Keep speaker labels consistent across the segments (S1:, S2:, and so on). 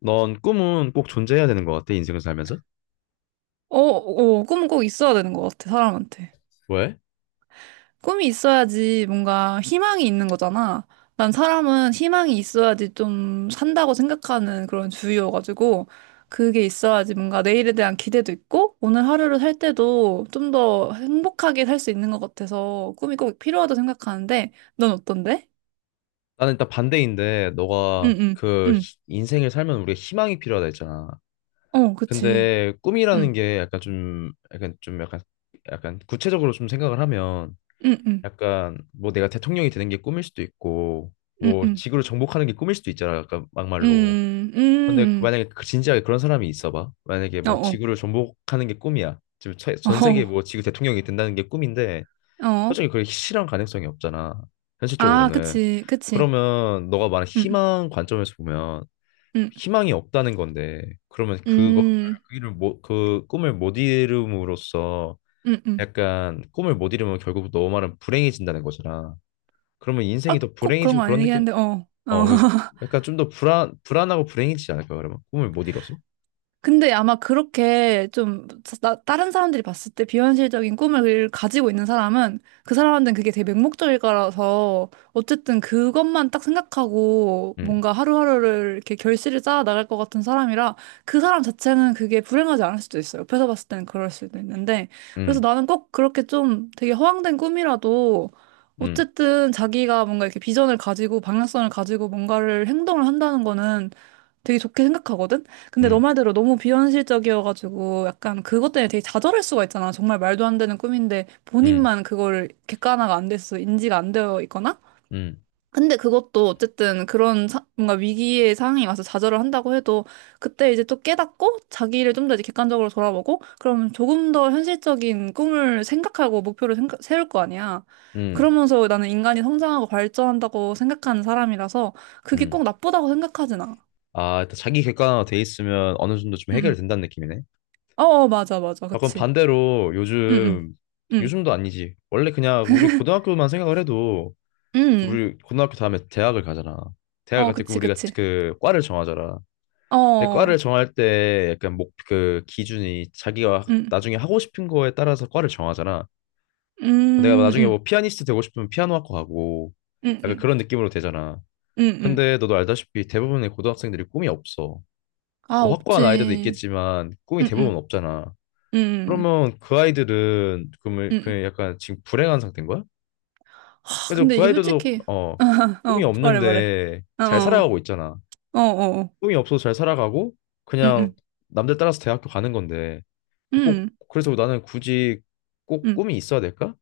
S1: 넌 꿈은 꼭 존재해야 되는 것 같아, 인생을 살면서?
S2: 어, 어, 꿈은 꼭 있어야 되는 것 같아, 사람한테.
S1: 왜?
S2: 꿈이 있어야지 뭔가 희망이 있는 거잖아. 난 사람은 희망이 있어야지 좀 산다고 생각하는 그런 주의여가지고, 그게 있어야지 뭔가 내일에 대한 기대도 있고, 오늘 하루를 살 때도 좀 더 행복하게 살 수 있는 것 같아서 꿈이 꼭 필요하다고 생각하는데, 넌 어떤데?
S1: 나는 일단 반대인데,
S2: 응,
S1: 너가
S2: 응, 응.
S1: 인생을 살면 우리가 희망이 필요하다 했잖아.
S2: 어, 그치.
S1: 근데 꿈이라는
S2: 응,
S1: 게 약간 구체적으로 좀 생각을 하면,
S2: 응, 응.
S1: 약간 뭐 내가 대통령이 되는 게 꿈일 수도 있고,
S2: 응,
S1: 뭐
S2: 응.
S1: 지구를 정복하는 게 꿈일 수도 있잖아, 약간 막말로.
S2: 응응,
S1: 근데 그
S2: 응응.
S1: 만약에 그 진지하게 그런 사람이 있어봐. 만약에
S2: 어,
S1: 뭐
S2: 어.
S1: 지구를 정복하는 게 꿈이야. 지금 전 세계 뭐 지구 대통령이 된다는 게 꿈인데,
S2: 어, 어.
S1: 솔직히 그게 실현 가능성이 없잖아.
S2: 아,
S1: 현실적으로는.
S2: 그치, 그치.
S1: 그러면 너가 말한
S2: 음,
S1: 희망 관점에서 보면
S2: 음.
S1: 희망이 없다는 건데 그러면 그거
S2: 음,
S1: 그 일을 못, 그 꿈을 못 이룸으로써
S2: 음, 음.
S1: 약간 꿈을 못 이루면 결국 너 말은 불행해진다는 거잖아. 그러면 인생이
S2: 아,
S1: 더
S2: 꼭 그런
S1: 불행해지고
S2: 거
S1: 그런
S2: 아니긴
S1: 느낌?
S2: 한데, 어, 어.
S1: 어, 그- 약간 좀 더 불안하고 불행해지지 않을까 그러면 꿈을 못 이뤄서?
S2: 근데 아마 그렇게 좀, 다른 사람들이 봤을 때 비현실적인 꿈을 가지고 있는 사람은 그 사람한테는 그게 되게 맹목적일 거라서, 어쨌든 그것만 딱 생각하고
S1: 응.
S2: 뭔가 하루하루를 이렇게 결실을 쌓아 나갈 것 같은 사람이라 그 사람 자체는 그게 불행하지 않을 수도 있어요. 옆에서 봤을 때는 그럴 수도 있는데, 그래서
S1: 응.
S2: 나는 꼭 그렇게 좀 되게 허황된 꿈이라도
S1: 응.
S2: 어쨌든 자기가 뭔가 이렇게 비전을 가지고 방향성을 가지고 뭔가를 행동을 한다는 거는 되게 좋게 생각하거든?
S1: 응.
S2: 근데 너 말대로 너무 비현실적이어가지고 약간 그것 때문에 되게 좌절할 수가 있잖아. 정말 말도 안 되는 꿈인데
S1: 응.
S2: 본인만 그걸 객관화가 안 됐어, 인지가 안 되어 있거나?
S1: 응.
S2: 근데 그것도 어쨌든 그런 뭔가 위기의 상황이 와서 좌절을 한다고 해도 그때 이제 또 깨닫고 자기를 좀 더 이제 객관적으로 돌아보고, 그러면 조금 더 현실적인 꿈을 생각하고 세울 거 아니야.
S1: 응.
S2: 그러면서 나는 인간이 성장하고 발전한다고 생각하는 사람이라서 그게
S1: 응.
S2: 꼭 나쁘다고 생각하진 않아.
S1: 아, 일단 자기 객관화 돼 있으면 어느 정도 좀 해결된다는 느낌이네.
S2: 어, 어, 맞아, 맞아.
S1: 약간
S2: 그치.
S1: 반대로
S2: 응, 응, 응.
S1: 요즘도 아니지. 원래 그냥 우리 고등학교만 생각을 해도
S2: 응.
S1: 우리 고등학교 다음에 대학을 가잖아.
S2: 응.
S1: 대학
S2: 어,
S1: 갈때
S2: 그치,
S1: 우리가
S2: 그치.
S1: 그 과를 정하잖아. 근데
S2: 어,
S1: 과를
S2: 응,
S1: 정할 때 약간 목 그 기준이 자기가
S2: 응.
S1: 나중에 하고 싶은 거에 따라서 과를 정하잖아. 내가 나중에
S2: 응,
S1: 뭐 피아니스트 되고 싶으면 피아노학과 가고
S2: 응.
S1: 약간
S2: 응,
S1: 그런 느낌으로 되잖아.
S2: 응. 응.
S1: 근데 너도 알다시피 대부분의 고등학생들이 꿈이 없어.
S2: 아,
S1: 뭐 확고한 아이들도
S2: 없지.
S1: 있겠지만 꿈이
S2: 응,
S1: 대부분
S2: 응.
S1: 없잖아.
S2: 응,
S1: 그러면 그 아이들은 그러면
S2: 응.
S1: 그 약간 지금 불행한 상태인 거야?
S2: 아,
S1: 그래도
S2: 근데
S1: 그
S2: 이게
S1: 아이들도
S2: 솔직히.
S1: 어, 꿈이
S2: 어, 말해, 말해.
S1: 없는데
S2: 어,
S1: 잘
S2: 어.
S1: 살아가고 있잖아.
S2: 어, 어. 어.
S1: 꿈이 없어서 잘 살아가고
S2: 응,
S1: 그냥
S2: 응.
S1: 남들 따라서 대학교 가는 건데 꼭
S2: 응,
S1: 그래서 나는 굳이 꼭
S2: 응.
S1: 꿈이 있어야 될까?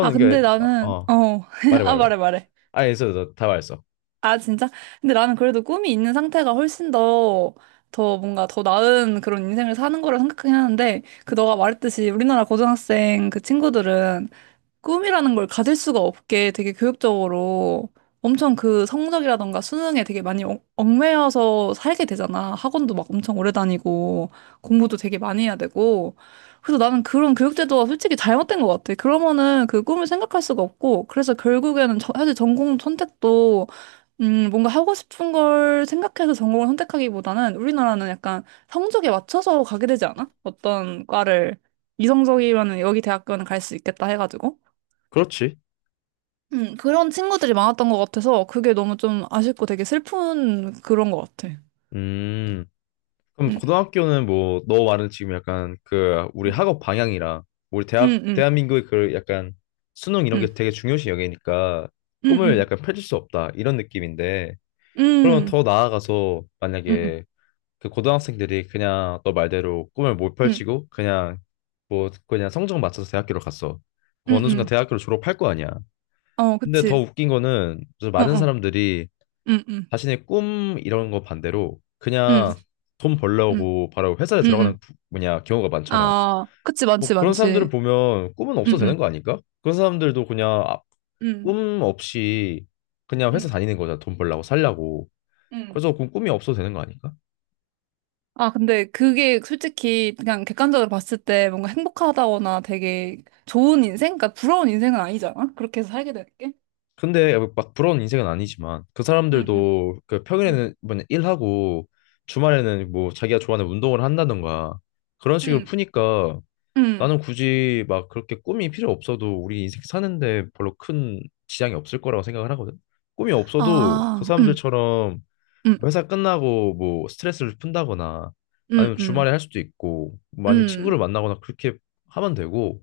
S2: 아,
S1: 게
S2: 근데
S1: 어,
S2: 나는,
S1: 어,
S2: 어.
S1: 말해
S2: 아,
S1: 말해 봐.
S2: 말해, 말해.
S1: 아 있어 다 말했어.
S2: 아, 진짜? 근데 나는 그래도 꿈이 있는 상태가 훨씬 더, 더 뭔가 더 나은 그런 인생을 사는 거라 생각하긴 하는데, 그 너가 말했듯이 우리나라 고등학생 그 친구들은 꿈이라는 걸 가질 수가 없게 되게 교육적으로 엄청 그 성적이라던가 수능에 되게 많이 얽매여서 살게 되잖아. 학원도 막 엄청 오래 다니고 공부도 되게 많이 해야 되고. 그래서 나는 그런 교육제도가 솔직히 잘못된 것 같아. 그러면은 그 꿈을 생각할 수가 없고, 그래서 결국에는 사실 전공 선택도, 뭔가 하고 싶은 걸 생각해서 전공을 선택하기보다는 우리나라는 약간 성적에 맞춰서 가게 되지 않아? 어떤 과를 이성적이면은 여기 대학교는 갈 수 있겠다 해가지고.
S1: 그렇지.
S2: 그런 친구들이 많았던 것 같아서 그게 너무 좀 아쉽고 되게 슬픈 그런 것 같아.
S1: 음. 그럼
S2: 음,
S1: 고등학교는 뭐 너 말은 지금 약간 그 우리
S2: 음.
S1: 학업 방향이랑 우리 대학
S2: 음.
S1: 대한민국의 그 약간 수능 이런 게
S2: 음,
S1: 되게 중요시 여기니까 꿈을
S2: 음.
S1: 약간 펼칠 수 없다 이런 느낌인데 그러면
S2: 음.
S1: 더 나아가서
S2: 음.
S1: 만약에 그 고등학생들이 그냥 너 말대로 꿈을 못
S2: 음,
S1: 펼치고 그냥 뭐 그냥 성적 맞춰서 대학교를 갔어. 그 어느 순간
S2: 음.
S1: 대학교를 졸업할 거 아니야.
S2: 어,
S1: 근데 더
S2: 그치.
S1: 웃긴 거는 좀
S2: 어,
S1: 많은
S2: 어.
S1: 사람들이
S2: 음.
S1: 자신의 꿈 이런 거 반대로
S2: 음,
S1: 그냥 돈
S2: 음.
S1: 벌려고 바로 회사에
S2: 음,
S1: 들어가는
S2: 음.
S1: 뭐냐 경우가 많잖아.
S2: 아, 그치, 많지,
S1: 뭐 그런 사람들을
S2: 많지.
S1: 보면 꿈은 없어 되는 거
S2: 음.
S1: 아닐까? 그런 사람들도 그냥
S2: 음,
S1: 꿈 없이 그냥
S2: 음.
S1: 회사 다니는 거잖아. 돈 벌려고 살려고.
S2: 음.
S1: 그래서 그 꿈이 없어 되는 거 아닐까?
S2: 아, 근데 그게 솔직히 그냥 객관적으로 봤을 때 뭔가 행복하다거나 되게 좋은 인생? 그러니까 부러운 인생은 아니잖아? 그렇게 해서 살게 되는 게.
S1: 근데 막 부러운 인생은 아니지만 그
S2: 음.
S1: 사람들도 그
S2: 음,
S1: 평일에는 뭐냐 일하고 주말에는 뭐 자기가 좋아하는 운동을 한다던가 그런 식으로
S2: 음.
S1: 푸니까
S2: 음.
S1: 나는 굳이 막 그렇게 꿈이 필요 없어도 우리 인생 사는데 별로 큰 지장이 없을 거라고 생각을 하거든. 꿈이 없어도 그
S2: 아,
S1: 사람들처럼
S2: 음.
S1: 회사 끝나고 뭐 스트레스를 푼다거나 아니면
S2: 음.
S1: 주말에 할 수도 있고 뭐 아니면 친구를
S2: 음,
S1: 만나거나 그렇게 하면 되고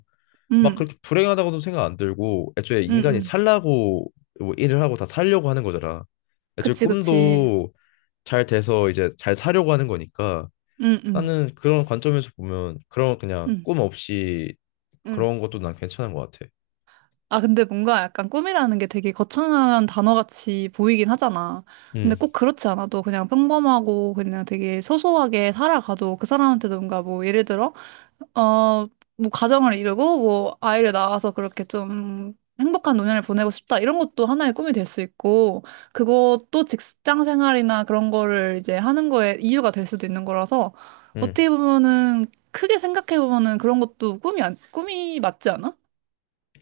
S1: 막
S2: 음.
S1: 그렇게 불행하다고도 생각 안 들고 애초에
S2: 음,
S1: 인간이
S2: 음.
S1: 살라고 뭐 일을 하고 다 살려고 하는 거잖아. 애초에
S2: 그치, 그치.
S1: 꿈도 잘 돼서 이제 잘 사려고 하는 거니까
S2: 음.
S1: 나는 그런 관점에서 보면 그런 그냥
S2: 음,
S1: 꿈 없이
S2: 음.
S1: 그런 것도 난 괜찮은 것 같아.
S2: 아, 근데 뭔가 약간 꿈이라는 게 되게 거창한 단어같이 보이긴 하잖아. 근데
S1: 음.
S2: 꼭 그렇지 않아도 그냥 평범하고 그냥 되게 소소하게 살아가도 그 사람한테도 뭔가 뭐 예를 들어, 어, 뭐 가정을 이루고 뭐 아이를 낳아서 그렇게 좀 행복한 노년을 보내고 싶다. 이런 것도 하나의 꿈이 될 수 있고, 그것도 직장 생활이나 그런 거를 이제 하는 거에 이유가 될 수도 있는 거라서,
S1: 음.
S2: 어떻게 보면은 크게 생각해 보면은 그런 것도 꿈이, 꿈이 맞지 않아?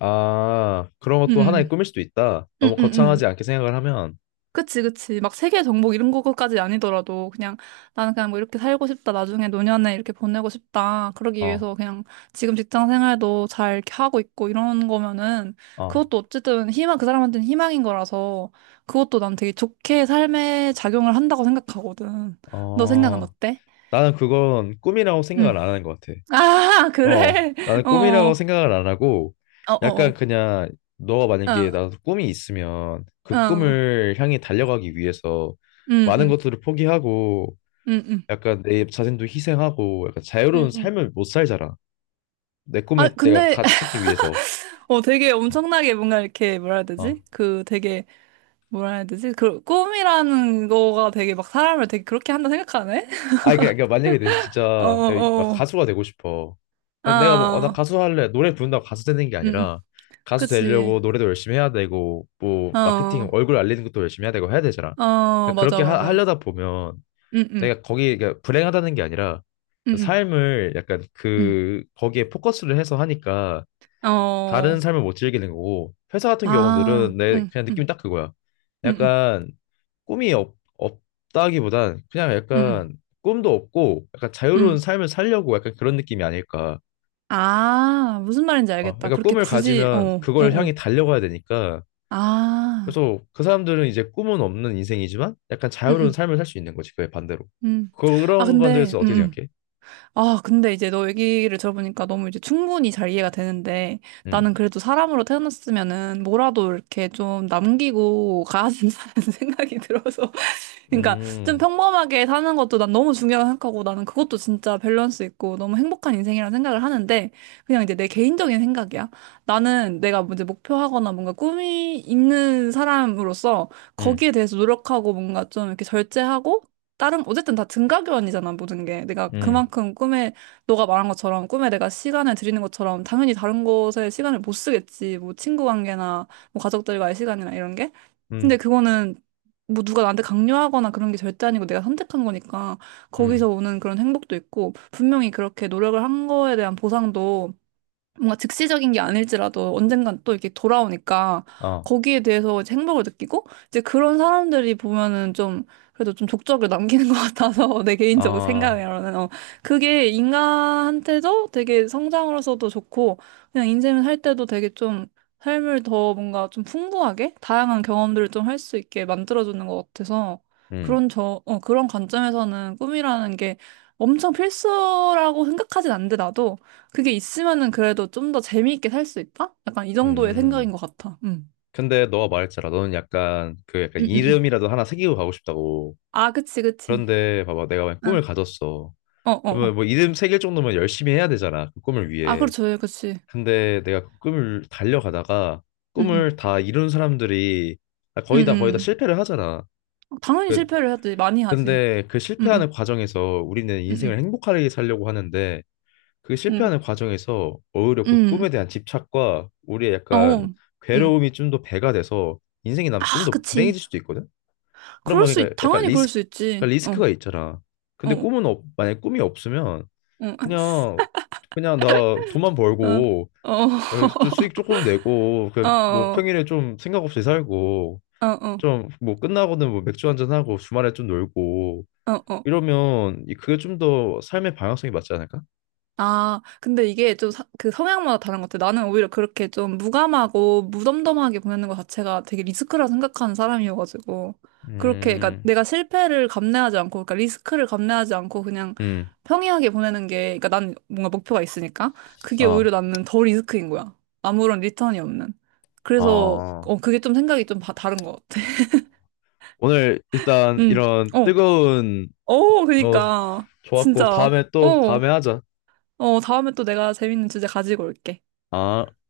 S1: 아, 그런 것도 하나의
S2: 음.
S1: 꿈일 수도 있다. 너무
S2: 응응응.
S1: 거창하지 않게 생각을 하면,
S2: 그치, 그치. 막 세계 정복 이런 거까지 아니더라도 그냥 나는 그냥 뭐 이렇게 살고 싶다. 나중에 노년에 이렇게 보내고 싶다. 그러기
S1: 어,
S2: 위해서 그냥 지금 직장 생활도 잘 이렇게 하고 있고 이런 거면은
S1: 어,
S2: 그것도 어쨌든 희망, 그 사람한테는 희망인 거라서 그것도 난 되게 좋게 삶에 작용을 한다고 생각하거든. 너 생각은
S1: 어.
S2: 어때?
S1: 나는 그건 꿈이라고 생각을
S2: 응.
S1: 안 하는 것 같아.
S2: 아,
S1: 어,
S2: 그래?
S1: 나는
S2: 어,
S1: 꿈이라고
S2: 어.
S1: 생각을 안 하고,
S2: 어,
S1: 약간
S2: 어.
S1: 그냥 너가 만약에
S2: 어,
S1: 나도 꿈이 있으면 그
S2: 어.
S1: 꿈을 향해 달려가기 위해서
S2: 응,
S1: 많은
S2: 응,
S1: 것들을 포기하고
S2: 응. 응,
S1: 약간 내 자신도 희생하고 약간 자유로운
S2: 응. 응.
S1: 삶을 못 살잖아. 내
S2: 아,
S1: 꿈을 내가
S2: 근데
S1: 찾기 위해서.
S2: 어, 되게 엄청나게 뭔가 이렇게 뭐라 해야
S1: 어.
S2: 되지? 그 되게 뭐라 해야 되지? 그 꿈이라는 거가 되게 막 사람을 되게 그렇게 한다 생각하네?
S1: 아, 그러니까 그러니까 만약에 내
S2: 어,
S1: 진짜 내가 막
S2: 어.
S1: 가수가 되고 싶어. 그럼 내가 뭐, 어, 나
S2: 아,
S1: 가수 할래. 노래 부른다고 가수 되는 게
S2: 응응.
S1: 아니라 가수
S2: 그치.
S1: 되려고 노래도 열심히 해야 되고, 뭐, 마케팅,
S2: 어,
S1: 얼굴 알리는 것도 열심히 해야 되고 해야 되잖아.
S2: 어,
S1: 그러니까
S2: 맞아,
S1: 그렇게
S2: 맞아.
S1: 하려다 보면
S2: 응응,
S1: 내가 거기 그러니까 불행하다는 게 아니라
S2: 응응,
S1: 삶을 약간
S2: 응응.
S1: 그, 거기에 포커스를 해서 하니까
S2: 어,
S1: 다른 삶을 못 즐기게 된 거고 회사 같은
S2: 아,
S1: 경우들은 내
S2: 응응.
S1: 그냥 느낌이 딱 그거야.
S2: 응응,
S1: 약간 없다기보단 그냥
S2: 응 응.
S1: 약간 꿈도 없고 약간 자유로운 삶을 살려고 약간 그런 느낌이 아닐까.
S2: 아, 무슨 말인지
S1: 어,
S2: 알겠다.
S1: 그러니까
S2: 그렇게
S1: 꿈을
S2: 굳이, 어,
S1: 가지면
S2: 어,
S1: 그걸 향해
S2: 어.
S1: 달려가야 되니까
S2: 아,
S1: 그래서 그 사람들은 이제 꿈은 없는 인생이지만 약간 자유로운
S2: 응응,
S1: 삶을 살 수 있는 거지 그게 반대로.
S2: 응응. 아,
S1: 그런 건에
S2: 근데,
S1: 대해서 어떻게
S2: 응응.
S1: 생각해?
S2: 아, 근데 이제 너 얘기를 들어보니까 너무 이제 충분히 잘 이해가 되는데, 나는
S1: 음.
S2: 그래도 사람으로 태어났으면은 뭐라도 이렇게 좀 남기고 가야 된다는 생각이 들어서, 그러니까 좀
S1: 음.
S2: 평범하게 사는 것도 난 너무 중요하다고 생각하고, 나는 그것도 진짜 밸런스 있고 너무 행복한 인생이라는 생각을 하는데, 그냥 이제 내 개인적인 생각이야. 나는 내가 이제 목표하거나 뭔가 꿈이 있는 사람으로서
S1: 음.
S2: 거기에 대해서 노력하고 뭔가 좀 이렇게 절제하고 다른, 어쨌든 다 등가교환이잖아, 모든 게. 내가
S1: 음.
S2: 그만큼 꿈에, 너가 말한 것처럼 꿈에 내가 시간을 들이는 것처럼 당연히 다른 곳에 시간을 못 쓰겠지, 뭐 친구 관계나 뭐 가족들과의 시간이나 이런 게. 근데
S1: 음.
S2: 그거는 뭐 누가 나한테 강요하거나 그런 게 절대 아니고 내가 선택한 거니까 거기서
S1: 음.
S2: 오는 그런 행복도 있고, 분명히 그렇게 노력을 한 거에 대한 보상도 뭔가 즉시적인 게 아닐지라도 언젠간 또 이렇게 돌아오니까
S1: 아.
S2: 거기에 대해서 이제 행복을 느끼고. 이제 그런 사람들이 보면은 좀, 그래도 좀 족적을 남기는 것 같아서 내 개인적
S1: 아.
S2: 생각으로는, 어, 그게 인간한테도 되게 성장으로서도 좋고, 그냥 인생을 살 때도 되게 좀 삶을 더 뭔가 좀 풍부하게 다양한 경험들을 좀 할 수 있게 만들어주는 것 같아서,
S1: 음.
S2: 그런 저, 어, 그런 관점에서는 꿈이라는 게 엄청 필수라고 생각하진 않는데 나도, 그게 있으면은 그래도 좀 더 재미있게 살 수 있다? 약간 이 정도의 생각인
S1: 음.
S2: 것 같아. 응.
S1: 근데 너가 말했잖아. 너는 약간 그 약간
S2: 응, 응, 응.
S1: 이름이라도 하나 새기고 가고 싶다고.
S2: 아, 그치, 그치.
S1: 그런데 봐봐, 내가 만약
S2: 응.
S1: 꿈을 가졌어.
S2: 어, 어, 어.
S1: 그러면 뭐 이름 새길 정도면 열심히 해야 되잖아. 그 꿈을
S2: 아,
S1: 위해.
S2: 그렇죠. 예, 그치.
S1: 근데 내가 그 꿈을 달려가다가
S2: 응, 응.
S1: 꿈을 다 이룬 사람들이
S2: 응,
S1: 거의 다
S2: 응.
S1: 실패를 하잖아.
S2: 응. 당연히
S1: 그-
S2: 실패를 하지. 많이 하지.
S1: 근데 그
S2: 응,
S1: 실패하는
S2: 응.
S1: 과정에서 우리는 인생을
S2: 응,
S1: 행복하게 살려고 하는데 그
S2: 응.
S1: 실패하는 과정에서 오히려
S2: 응.
S1: 그 꿈에
S2: 응.
S1: 대한 집착과 우리의
S2: 어.
S1: 약간
S2: 응. 응.
S1: 괴로움이 좀 더 배가 돼서 인생이 난 좀
S2: 아,
S1: 더
S2: 그치.
S1: 불행해질 수도 있거든.
S2: 그럴
S1: 그러면
S2: 수, 있,
S1: 그러니까 약간
S2: 당연히 그럴
S1: 리스크
S2: 수 있지.
S1: 그러니까
S2: 어,
S1: 리스크가 있잖아. 근데
S2: 어,
S1: 만약에 꿈이 없으면
S2: 어.
S1: 그냥 그냥 나 돈만
S2: 어,
S1: 벌고
S2: 어.
S1: 어, 좀 수익 조금 내고
S2: 어,
S1: 그 뭐
S2: 어.
S1: 평일에 좀 생각 없이 살고
S2: 어, 어.
S1: 좀 뭐 끝나고는 뭐 맥주 한잔 하고 주말에 좀 놀고
S2: 어, 어.
S1: 이러면 그게 좀 더 삶의 방향성이 맞지 않을까?
S2: 아, 근데 이게 좀 그 성향마다 다른 것 같아. 나는 오히려 그렇게 좀 무감하고 무덤덤하게 보내는 것 자체가 되게 리스크라 생각하는 사람이어가지고. 그렇게, 그러니까
S1: 음.
S2: 내가 실패를 감내하지 않고, 그러니까 리스크를 감내하지 않고 그냥
S1: 음.
S2: 평이하게 보내는 게, 그러니까 난 뭔가 목표가 있으니까 그게
S1: 아.
S2: 오히려 나는 덜 리스크인 거야. 아무런 리턴이 없는. 그래서,
S1: 아.
S2: 어, 그게 좀 생각이 좀 다른 것 같아.
S1: 오늘 일단
S2: 응,
S1: 이런
S2: 어,
S1: 뜨거운
S2: 어,
S1: 어,
S2: 그니까.
S1: 좋았고
S2: 진짜. 어,
S1: 다음에 하자.
S2: 어, 다음에 또 내가 재밌는 주제 가지고 올게.
S1: 아.